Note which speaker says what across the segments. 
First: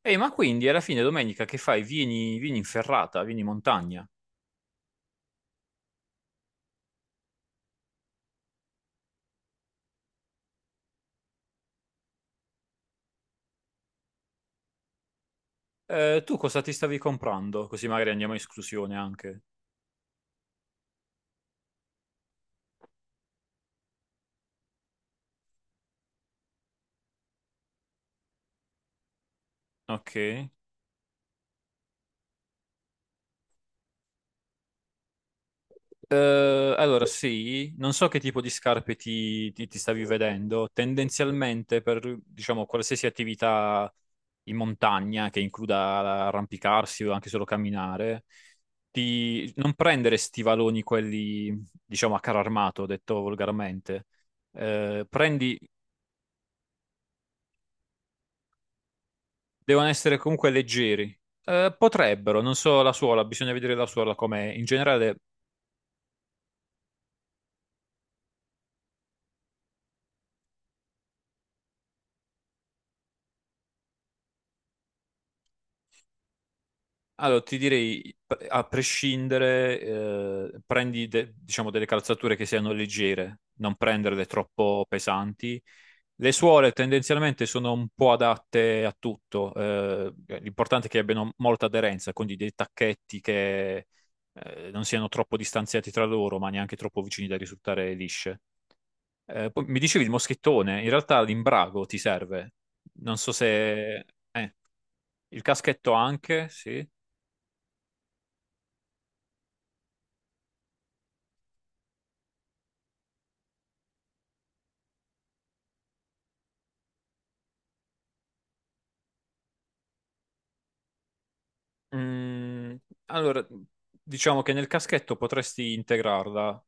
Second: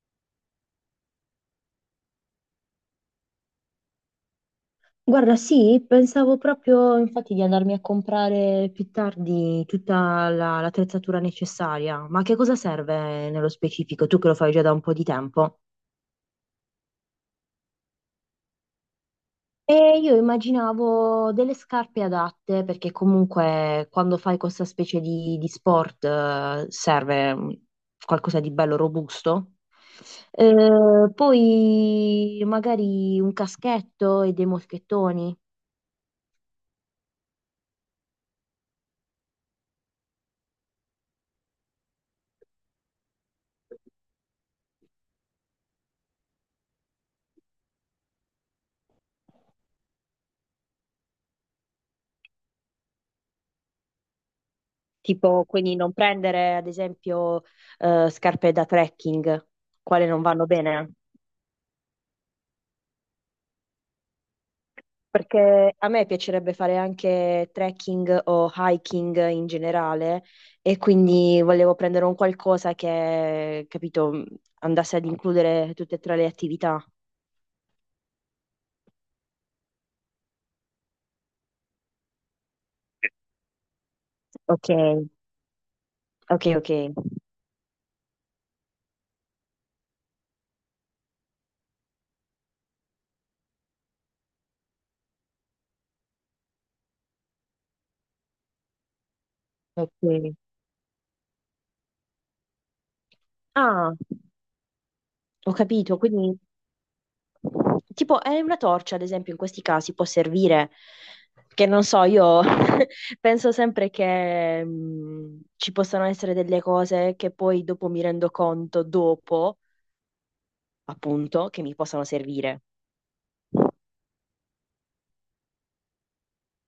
Speaker 1: Ehi, ma quindi alla fine domenica che fai? Vieni, vieni in ferrata, vieni in montagna.
Speaker 2: Guarda, sì, pensavo proprio infatti di andarmi a comprare più tardi tutta l'attrezzatura necessaria, ma che cosa serve nello specifico? Tu che lo fai già da un po' di tempo.
Speaker 1: Tu cosa ti stavi comprando? Così magari andiamo in esclusione anche.
Speaker 2: E io immaginavo delle scarpe adatte, perché comunque quando fai questa specie di sport serve qualcosa di bello robusto.
Speaker 1: Ok.
Speaker 2: Poi magari un caschetto e dei moschettoni.
Speaker 1: Allora sì, non so che tipo di scarpe ti stavi vedendo. Tendenzialmente per, diciamo, qualsiasi attività in montagna che includa arrampicarsi o anche solo camminare, di non prendere stivaloni quelli, diciamo, a caro armato, detto volgarmente.
Speaker 2: Tipo,
Speaker 1: Prendi
Speaker 2: quindi non prendere, ad esempio, scarpe da trekking,
Speaker 1: devono
Speaker 2: quale
Speaker 1: essere
Speaker 2: non vanno
Speaker 1: comunque
Speaker 2: bene.
Speaker 1: leggeri. Potrebbero, non so la suola, bisogna vedere la suola com'è. In generale,
Speaker 2: Perché a me piacerebbe fare anche trekking o hiking in generale e quindi volevo prendere un qualcosa che, capito, andasse ad includere tutte e tre le attività.
Speaker 1: allora ti direi, a prescindere, prendi diciamo delle calzature che siano leggere, non prenderle
Speaker 2: Ok,
Speaker 1: troppo pesanti. Le
Speaker 2: ok, ok.
Speaker 1: suole tendenzialmente sono un po' adatte a tutto, l'importante è che abbiano molta aderenza, quindi dei tacchetti che non siano troppo distanziati tra loro, ma neanche troppo vicini da risultare lisce. Poi mi dicevi il
Speaker 2: Ok.
Speaker 1: moschettone, in realtà l'imbrago ti serve. Non so
Speaker 2: Ah,
Speaker 1: se, eh, il
Speaker 2: ho
Speaker 1: caschetto
Speaker 2: capito, quindi
Speaker 1: anche, sì.
Speaker 2: tipo, è una torcia, ad esempio, in questi casi può servire, che non so, io penso sempre che ci possano essere delle cose che poi dopo mi rendo conto, dopo, appunto, che mi possano servire.
Speaker 1: Mm, allora, diciamo che nel caschetto potresti integrarla,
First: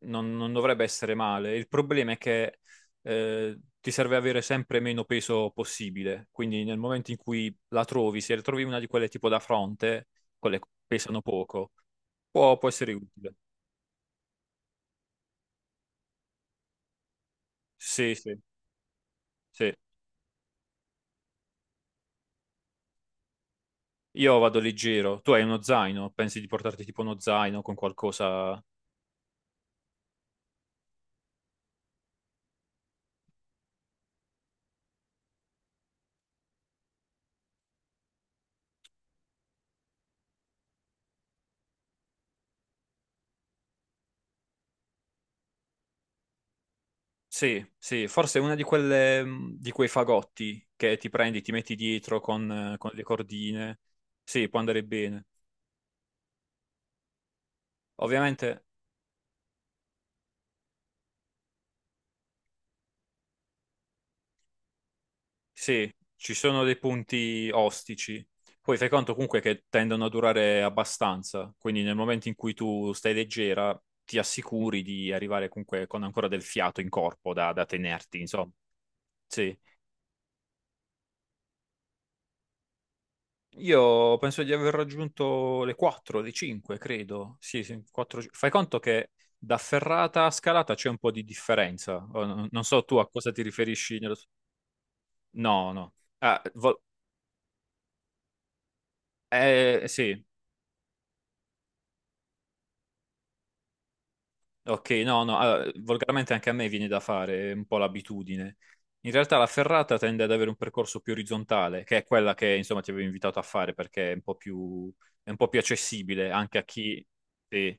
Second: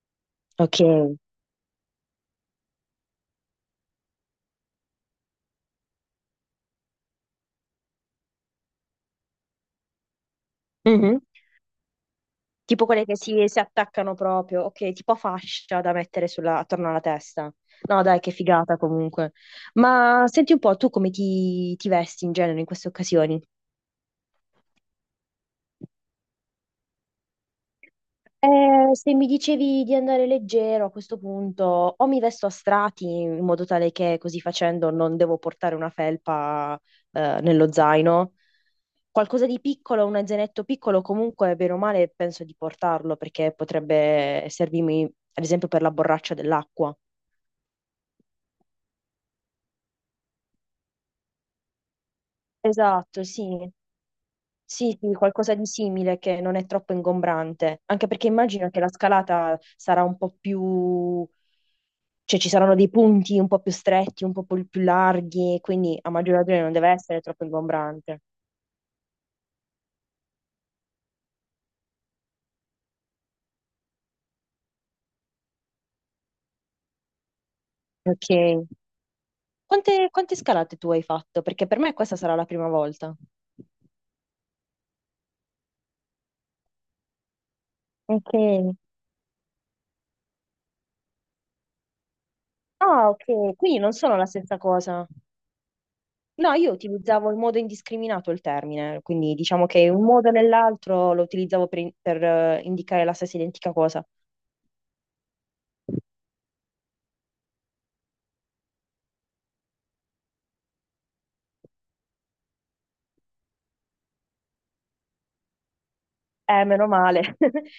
Speaker 1: non
Speaker 2: Ok.
Speaker 1: dovrebbe essere male. Il problema è che ti serve avere sempre meno peso possibile, quindi nel momento in cui la trovi, se trovi una di quelle tipo da fronte, quelle che
Speaker 2: Mhm.
Speaker 1: pesano poco, può
Speaker 2: Tipo
Speaker 1: essere
Speaker 2: quelle che
Speaker 1: utile.
Speaker 2: si attaccano proprio, ok, tipo fascia da mettere attorno alla testa. No,
Speaker 1: Sì,
Speaker 2: dai, che
Speaker 1: sì,
Speaker 2: figata comunque.
Speaker 1: sì.
Speaker 2: Ma senti un po', tu come ti vesti in genere in queste occasioni?
Speaker 1: Io vado leggero. Tu hai uno zaino? Pensi di portarti tipo uno zaino con qualcosa?
Speaker 2: Se mi dicevi di andare leggero a questo punto, o mi vesto a strati in modo tale che così facendo non devo portare una felpa nello zaino, qualcosa di piccolo, un zainetto piccolo comunque, bene o male, penso di portarlo perché potrebbe servirmi, ad esempio, per la borraccia dell'acqua.
Speaker 1: Sì, sì, forse è una di quelle, di quei fagotti che ti prendi, ti metti dietro con le
Speaker 2: Esatto, sì.
Speaker 1: cordine. Sì, può andare
Speaker 2: Sì, sì,
Speaker 1: bene.
Speaker 2: qualcosa di simile che non è troppo ingombrante, anche perché
Speaker 1: Ovviamente,
Speaker 2: immagino che la scalata sarà un po' più. Cioè ci saranno dei punti un po' più stretti, un po' più larghi,
Speaker 1: sì,
Speaker 2: quindi a
Speaker 1: ci
Speaker 2: maggior ragione
Speaker 1: sono
Speaker 2: non
Speaker 1: dei
Speaker 2: deve essere troppo
Speaker 1: punti
Speaker 2: ingombrante.
Speaker 1: ostici. Poi fai conto comunque che tendono a durare abbastanza, quindi nel momento in cui tu stai leggera, ti assicuri di arrivare comunque con ancora del fiato in corpo da tenerti,
Speaker 2: Ok.
Speaker 1: insomma. Sì.
Speaker 2: Quante scalate tu hai fatto? Perché per me questa sarà la prima volta.
Speaker 1: Io penso di aver raggiunto le 4, le 5, credo. Sì, sì, 4. Fai
Speaker 2: Ok.
Speaker 1: conto che da ferrata a scalata c'è un po' di differenza. Oh, non so tu a
Speaker 2: Ah,
Speaker 1: cosa ti
Speaker 2: ok, quindi non
Speaker 1: riferisci.
Speaker 2: sono la stessa cosa.
Speaker 1: No, no. Ah,
Speaker 2: No, io utilizzavo in modo indiscriminato il termine, quindi diciamo che un
Speaker 1: sì,
Speaker 2: modo o nell'altro lo utilizzavo per, per, indicare la stessa identica cosa.
Speaker 1: ok, no, no. Allora, volgarmente anche a me viene da fare è un po' l'abitudine. In realtà la ferrata tende ad avere un percorso più orizzontale, che è quella che insomma ti avevo invitato a fare perché è un po' più accessibile anche a
Speaker 2: Meno
Speaker 1: chi
Speaker 2: male.
Speaker 1: sì,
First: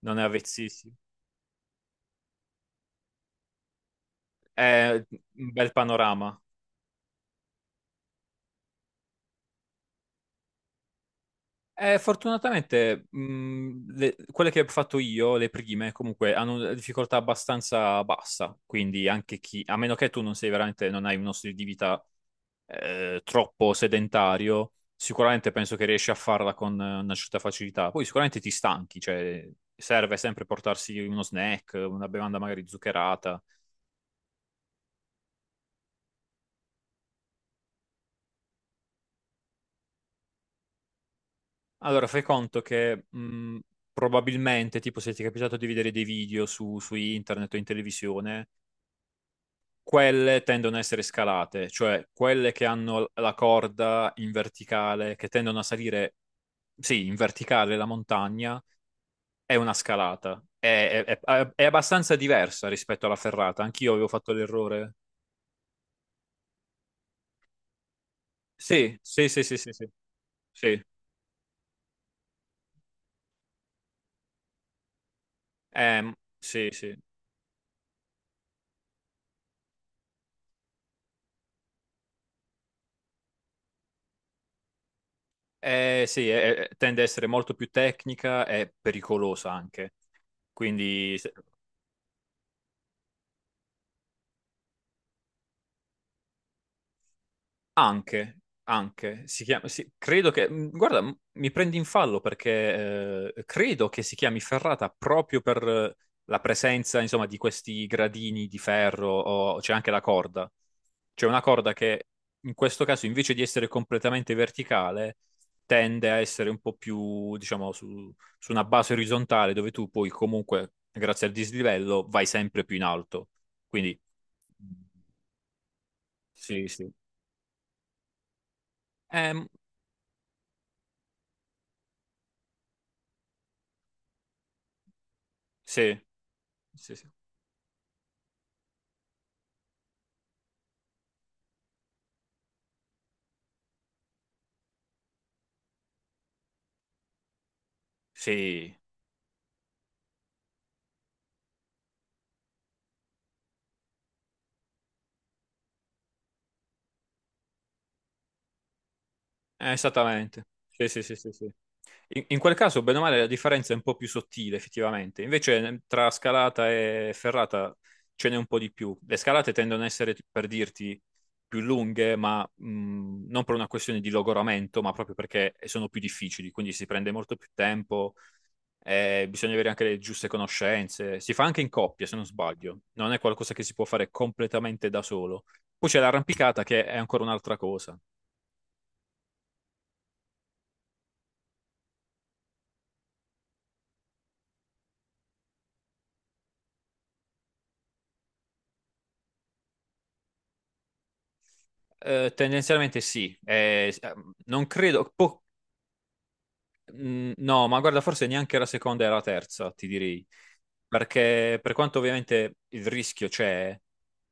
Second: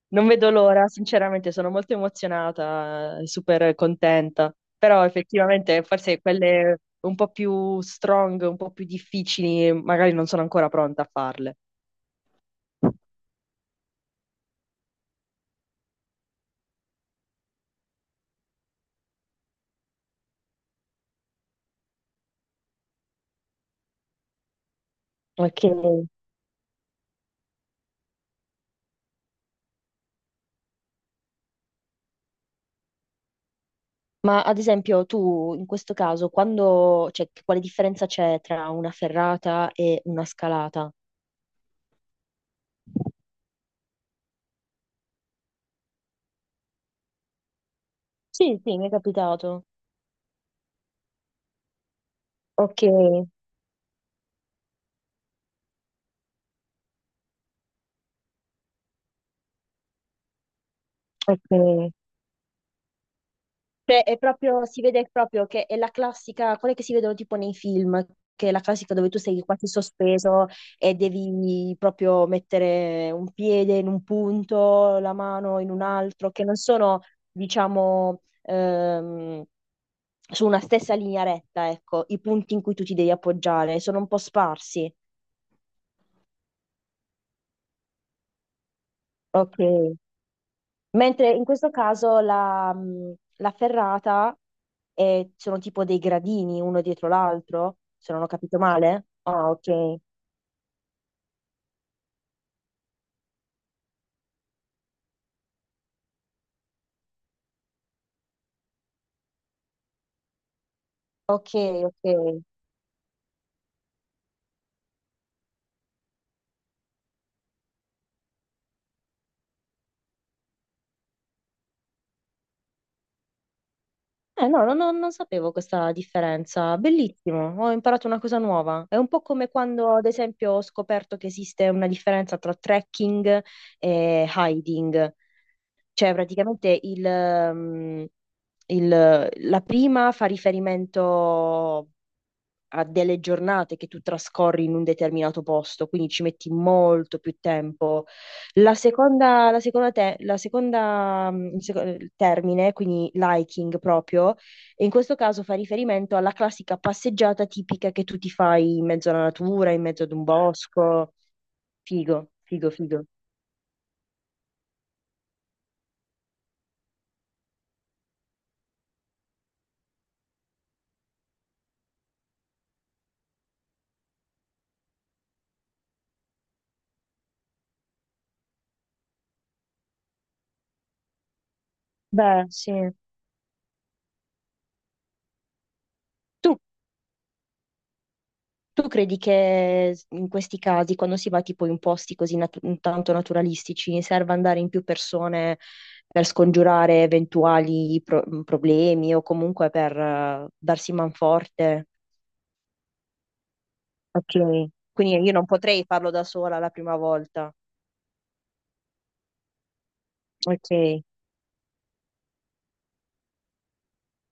Speaker 1: non è
Speaker 2: Non vedo l'ora,
Speaker 1: avvezzissimo.
Speaker 2: sinceramente sono molto emozionata, super contenta,
Speaker 1: È
Speaker 2: però
Speaker 1: un bel
Speaker 2: effettivamente forse
Speaker 1: panorama.
Speaker 2: quelle un po' più strong, un po' più difficili, magari non sono ancora pronta a farle.
Speaker 1: Fortunatamente, quelle che ho fatto io, le prime, comunque hanno una difficoltà abbastanza bassa. Quindi anche chi, a meno che tu non sei veramente, non hai uno stile di vita troppo sedentario, sicuramente
Speaker 2: Ok.
Speaker 1: penso che riesci a farla con una certa facilità. Poi sicuramente ti stanchi, cioè serve sempre portarsi uno snack, una bevanda magari zuccherata.
Speaker 2: Ma ad esempio tu in questo caso, quando, cioè, quale differenza c'è tra una ferrata e una scalata?
Speaker 1: Allora, fai conto che probabilmente, tipo se ti è capitato di vedere dei video su internet o in televisione,
Speaker 2: Sì, sì, mi è capitato.
Speaker 1: quelle tendono a essere scalate, cioè quelle che
Speaker 2: Ok,
Speaker 1: hanno la corda in verticale, che tendono a salire, sì, in verticale la montagna, è una scalata. È
Speaker 2: ok.
Speaker 1: abbastanza diversa rispetto alla ferrata. Anch'io
Speaker 2: Cioè,
Speaker 1: avevo
Speaker 2: è
Speaker 1: fatto
Speaker 2: proprio, si
Speaker 1: l'errore.
Speaker 2: vede proprio che è la classica, quelle che si vedono tipo nei film, che è la classica
Speaker 1: Sì,
Speaker 2: dove tu
Speaker 1: sì,
Speaker 2: sei
Speaker 1: sì, sì,
Speaker 2: quasi
Speaker 1: sì, sì.
Speaker 2: sospeso
Speaker 1: Sì,
Speaker 2: e devi proprio mettere un piede in un punto, la mano in un altro, che non
Speaker 1: Sì, sì.
Speaker 2: sono, diciamo, su una stessa linea retta, ecco, i punti in cui tu ti devi appoggiare, sono un po' sparsi.
Speaker 1: Sì, tende a essere molto più tecnica e pericolosa
Speaker 2: Ok.
Speaker 1: anche. Quindi
Speaker 2: Mentre
Speaker 1: se-
Speaker 2: in questo caso la, la ferrata sono tipo dei gradini uno dietro l'altro, se non ho
Speaker 1: Anche,
Speaker 2: capito male.
Speaker 1: anche, si
Speaker 2: Ah,
Speaker 1: chiama, sì,
Speaker 2: ok.
Speaker 1: credo che, guarda, mi prendi in fallo perché credo che si chiami ferrata proprio per la presenza, insomma, di questi gradini di ferro, o c'è anche la corda. C'è una
Speaker 2: Ok,
Speaker 1: corda che
Speaker 2: ok.
Speaker 1: in questo caso, invece di essere completamente verticale, tende a essere un po' più, diciamo, su una base orizzontale dove tu poi comunque, grazie al dislivello, vai sempre più in alto. Quindi,
Speaker 2: Eh no, non sapevo questa
Speaker 1: sì,
Speaker 2: differenza.
Speaker 1: sì.
Speaker 2: Bellissimo, ho imparato una cosa nuova. È un po' come
Speaker 1: Ehm,
Speaker 2: quando, ad esempio, ho scoperto che esiste una differenza tra trekking e hiding.
Speaker 1: sì.
Speaker 2: Cioè, praticamente
Speaker 1: Sì, sì.
Speaker 2: mm, la prima fa riferimento a delle giornate che tu trascorri in un determinato posto, quindi ci metti molto più tempo.
Speaker 1: Sì,
Speaker 2: La seconda, te- la seconda, mm, il seco- il termine, quindi liking proprio, e in questo caso fa riferimento alla classica passeggiata tipica che tu ti fai in mezzo alla natura, in mezzo ad un
Speaker 1: esattamente. Sì, sì,
Speaker 2: bosco.
Speaker 1: sì, sì, sì. In,
Speaker 2: Figo,
Speaker 1: in quel
Speaker 2: figo,
Speaker 1: caso, bene o
Speaker 2: figo.
Speaker 1: male, la differenza è un po' più sottile, effettivamente. Invece, tra scalata e ferrata ce n'è un po' di più. Le scalate tendono a essere, per dirti, più lunghe, ma non per una questione di logoramento, ma proprio perché sono più difficili, quindi si prende molto più tempo, bisogna avere anche le giuste conoscenze. Si fa anche in coppia, se non
Speaker 2: Beh, sì.
Speaker 1: sbaglio. Non è qualcosa che si può fare completamente da solo. Poi c'è
Speaker 2: Tu
Speaker 1: l'arrampicata che è ancora un'altra cosa.
Speaker 2: Tu credi che in questi casi, quando si va tipo in posti così tanto naturalistici, serva andare in più persone per scongiurare eventuali problemi o comunque per darsi manforte?
Speaker 1: Tendenzialmente sì, non
Speaker 2: Ok,
Speaker 1: credo,
Speaker 2: quindi io non potrei farlo da sola la prima volta.
Speaker 1: no, ma guarda, forse neanche la seconda e la terza, ti direi,
Speaker 2: Ok,
Speaker 1: perché per quanto ovviamente il rischio c'è,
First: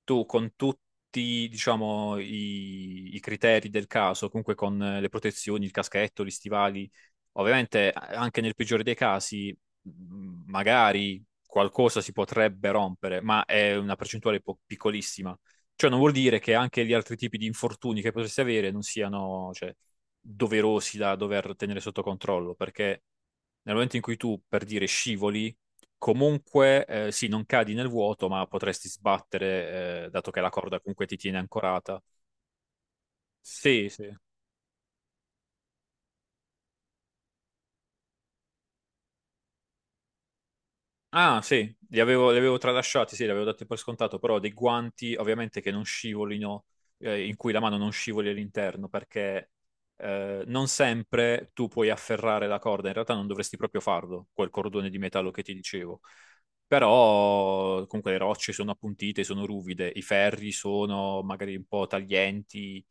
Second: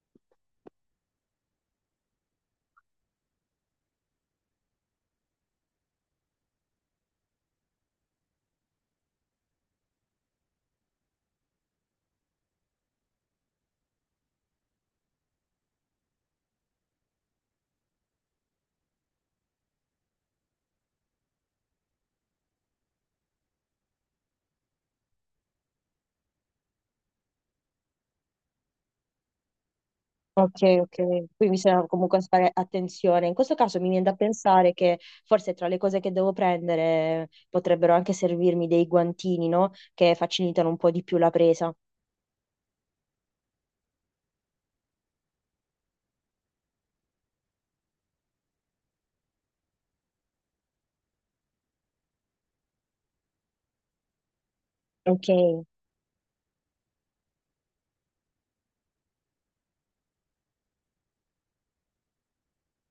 Speaker 1: tu con tutti, diciamo, i criteri del caso, comunque con le protezioni, il caschetto, gli stivali, ovviamente anche nel peggiore dei casi, magari qualcosa si potrebbe rompere, ma è una percentuale piccolissima. Cioè, non vuol dire che anche gli altri tipi di infortuni che potresti avere non siano, cioè, doverosi da dover tenere sotto controllo, perché nel momento in cui tu, per dire, scivoli, comunque, sì, non cadi nel vuoto, ma potresti sbattere, dato che la
Speaker 2: ok,
Speaker 1: corda
Speaker 2: ok.
Speaker 1: comunque ti
Speaker 2: Quindi
Speaker 1: tiene
Speaker 2: bisogna
Speaker 1: ancorata.
Speaker 2: comunque fare attenzione. In questo caso mi
Speaker 1: Sì,
Speaker 2: viene
Speaker 1: sì.
Speaker 2: da pensare che forse tra le cose che devo prendere potrebbero anche servirmi dei guantini, no? Che facilitano un po' di più la
Speaker 1: Ah, sì,
Speaker 2: presa.
Speaker 1: li avevo tralasciati, sì, li avevo dati per scontato, però dei guanti ovviamente che non scivolino, in cui la mano non scivoli all'interno, perché non sempre tu puoi afferrare la corda, in realtà non dovresti proprio farlo, quel cordone di
Speaker 2: Ok,
Speaker 1: metallo che ti dicevo. Però comunque le rocce sono appuntite, sono ruvide, i ferri sono magari un po' taglienti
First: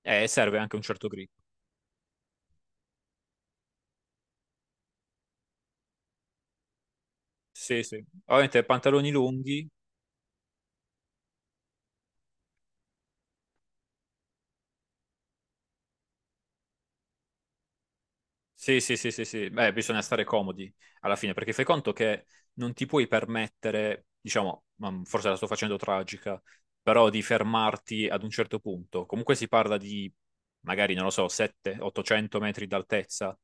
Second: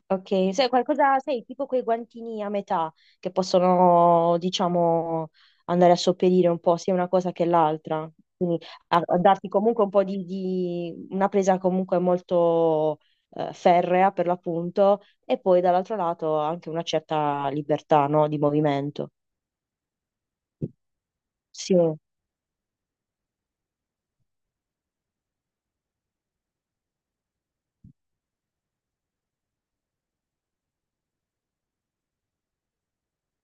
Speaker 1: e
Speaker 2: ok,
Speaker 1: serve
Speaker 2: sai
Speaker 1: anche un certo
Speaker 2: qualcosa,
Speaker 1: grip.
Speaker 2: sai, tipo quei guantini a metà che possono, diciamo, andare a sopperire un po' sia una cosa che
Speaker 1: Sì, sì.
Speaker 2: l'altra, quindi
Speaker 1: Ovviamente
Speaker 2: a,
Speaker 1: pantaloni
Speaker 2: a darti
Speaker 1: lunghi.
Speaker 2: comunque un po' di una presa comunque molto ferrea per l'appunto e poi dall'altro lato anche una certa libertà, no, di
Speaker 1: Sì, sì, sì,
Speaker 2: movimento.
Speaker 1: sì, sì. Beh, bisogna stare comodi alla fine, perché fai
Speaker 2: Sì.
Speaker 1: conto che non ti puoi permettere, diciamo, ma forse la sto facendo tragica, però di fermarti ad un certo punto. Comunque si parla di, magari, non lo so, 700-800 metri d'altezza,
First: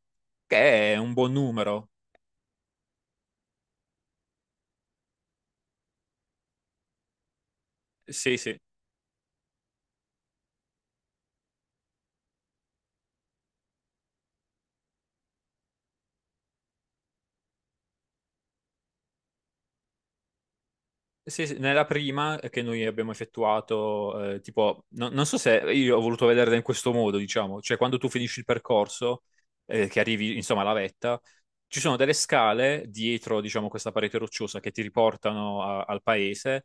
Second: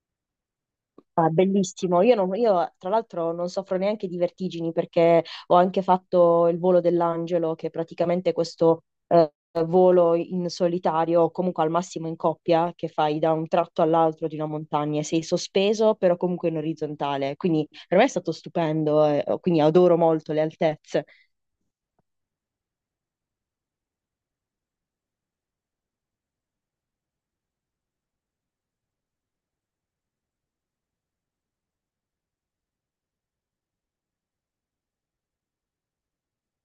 Speaker 1: che è un
Speaker 2: No, è
Speaker 1: buon numero.
Speaker 2: bellissimo. Io, io, tra l'altro non soffro neanche di vertigini perché ho anche fatto il volo dell'angelo, che è praticamente
Speaker 1: Sì, sì.
Speaker 2: questo volo in solitario o comunque al massimo in coppia che fai da un tratto all'altro di una montagna e sei sospeso però comunque in orizzontale. Quindi per me è stato stupendo, quindi adoro molto le altezze.
Speaker 1: Sì, sì, nella prima che noi abbiamo effettuato, tipo, non so se io ho voluto vederla in questo modo, diciamo, cioè quando tu finisci il percorso, che arrivi insomma alla vetta, ci sono delle scale dietro, diciamo, questa parete rocciosa che ti riportano al paese,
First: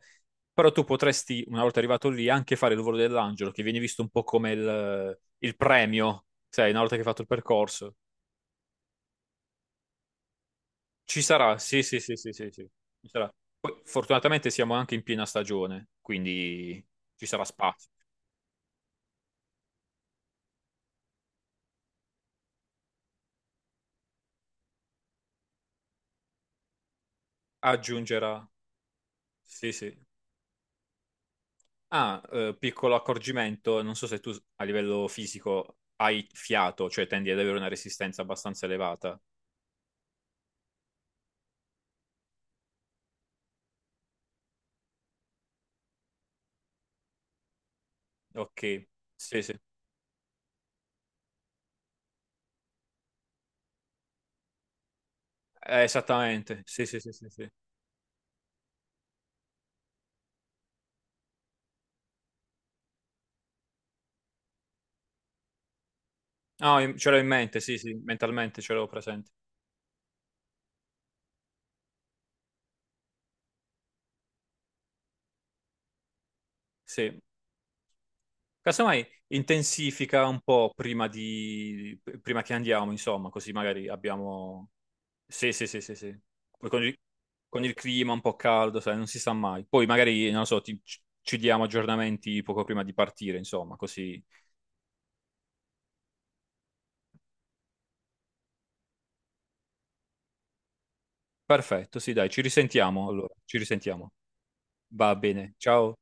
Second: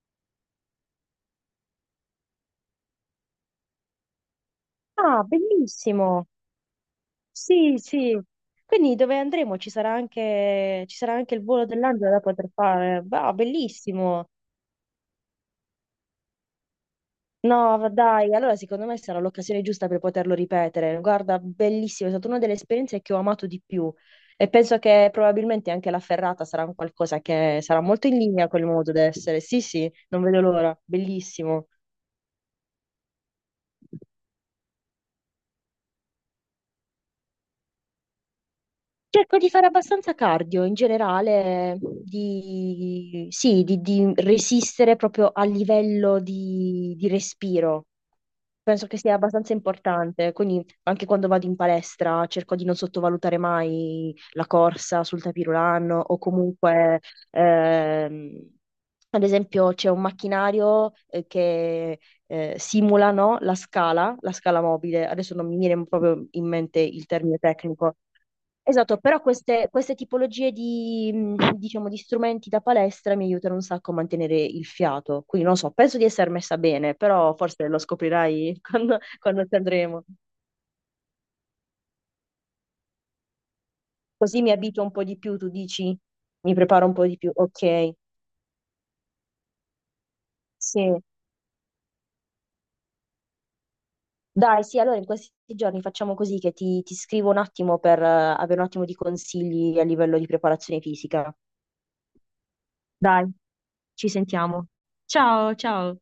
Speaker 1: però tu potresti, una volta arrivato lì, anche fare il volo dell'angelo, che viene visto un po' come il,
Speaker 2: Ah,
Speaker 1: il premio,
Speaker 2: bellissimo.
Speaker 1: sai, una volta che hai fatto il
Speaker 2: Sì,
Speaker 1: percorso.
Speaker 2: sì. Quindi dove andremo? Ci sarà
Speaker 1: Ci
Speaker 2: anche il
Speaker 1: sarà,
Speaker 2: volo
Speaker 1: sì, sì,
Speaker 2: dell'angelo
Speaker 1: sì,
Speaker 2: da
Speaker 1: sì,
Speaker 2: poter
Speaker 1: sì, sì.
Speaker 2: fare.
Speaker 1: Ci
Speaker 2: Bah,
Speaker 1: sarà. Poi,
Speaker 2: bellissimo.
Speaker 1: fortunatamente siamo anche in piena stagione, quindi ci sarà
Speaker 2: No,
Speaker 1: spazio.
Speaker 2: dai, allora secondo me sarà l'occasione giusta per poterlo ripetere. Guarda, bellissimo, è stata una delle esperienze che ho amato di più e penso che probabilmente anche la ferrata sarà un qualcosa che sarà molto in linea
Speaker 1: Aggiungerà,
Speaker 2: col modo d'essere. Sì,
Speaker 1: sì,
Speaker 2: sì,
Speaker 1: sì.
Speaker 2: non vedo l'ora, bellissimo.
Speaker 1: Ah, piccolo accorgimento, non so se tu a livello fisico hai fiato, cioè tendi ad avere una resistenza abbastanza elevata.
Speaker 2: Cerco di fare abbastanza cardio in generale, di, sì, di resistere proprio a livello di respiro. Penso
Speaker 1: Ok,
Speaker 2: che sia
Speaker 1: sì,
Speaker 2: abbastanza
Speaker 1: sì.
Speaker 2: importante, quindi anche quando vado in palestra cerco di non sottovalutare mai la corsa sul tapis
Speaker 1: Eh,
Speaker 2: roulant o
Speaker 1: esattamente, sì,
Speaker 2: comunque,
Speaker 1: sì, sì, sì, sì.
Speaker 2: ehm, ad esempio, c'è un macchinario che simula, no, la scala mobile. Adesso non mi viene proprio in mente
Speaker 1: No,
Speaker 2: il
Speaker 1: ce l'ho in
Speaker 2: termine
Speaker 1: mente, sì, sì,
Speaker 2: tecnico.
Speaker 1: mentalmente ce l'ho
Speaker 2: Esatto, però
Speaker 1: presente.
Speaker 2: queste tipologie di, diciamo, di strumenti da palestra mi aiutano un sacco a mantenere il fiato. Quindi non so, penso di essere messa bene,
Speaker 1: Sì.
Speaker 2: però forse lo scoprirai quando,
Speaker 1: Casomai
Speaker 2: quando ci andremo.
Speaker 1: intensifica un po' prima che andiamo, insomma, così magari
Speaker 2: Così mi
Speaker 1: abbiamo.
Speaker 2: abituo un po' di più, tu
Speaker 1: Sì, sì, sì, sì,
Speaker 2: dici?
Speaker 1: sì.
Speaker 2: Mi
Speaker 1: Poi con
Speaker 2: preparo un
Speaker 1: il,
Speaker 2: po' di più.
Speaker 1: con il
Speaker 2: Ok,
Speaker 1: clima un po' caldo, sai, non si sa mai. Poi magari, non lo so,
Speaker 2: sì.
Speaker 1: ci diamo aggiornamenti poco prima di partire, insomma, così.
Speaker 2: Dai, sì, allora in questi giorni facciamo così che ti scrivo un attimo per avere un attimo di consigli a livello di preparazione fisica.
Speaker 1: Perfetto, sì, dai, ci risentiamo
Speaker 2: Dai,
Speaker 1: allora, ci
Speaker 2: ci
Speaker 1: risentiamo.
Speaker 2: sentiamo.
Speaker 1: Va
Speaker 2: Ciao,
Speaker 1: bene, ciao.
Speaker 2: ciao.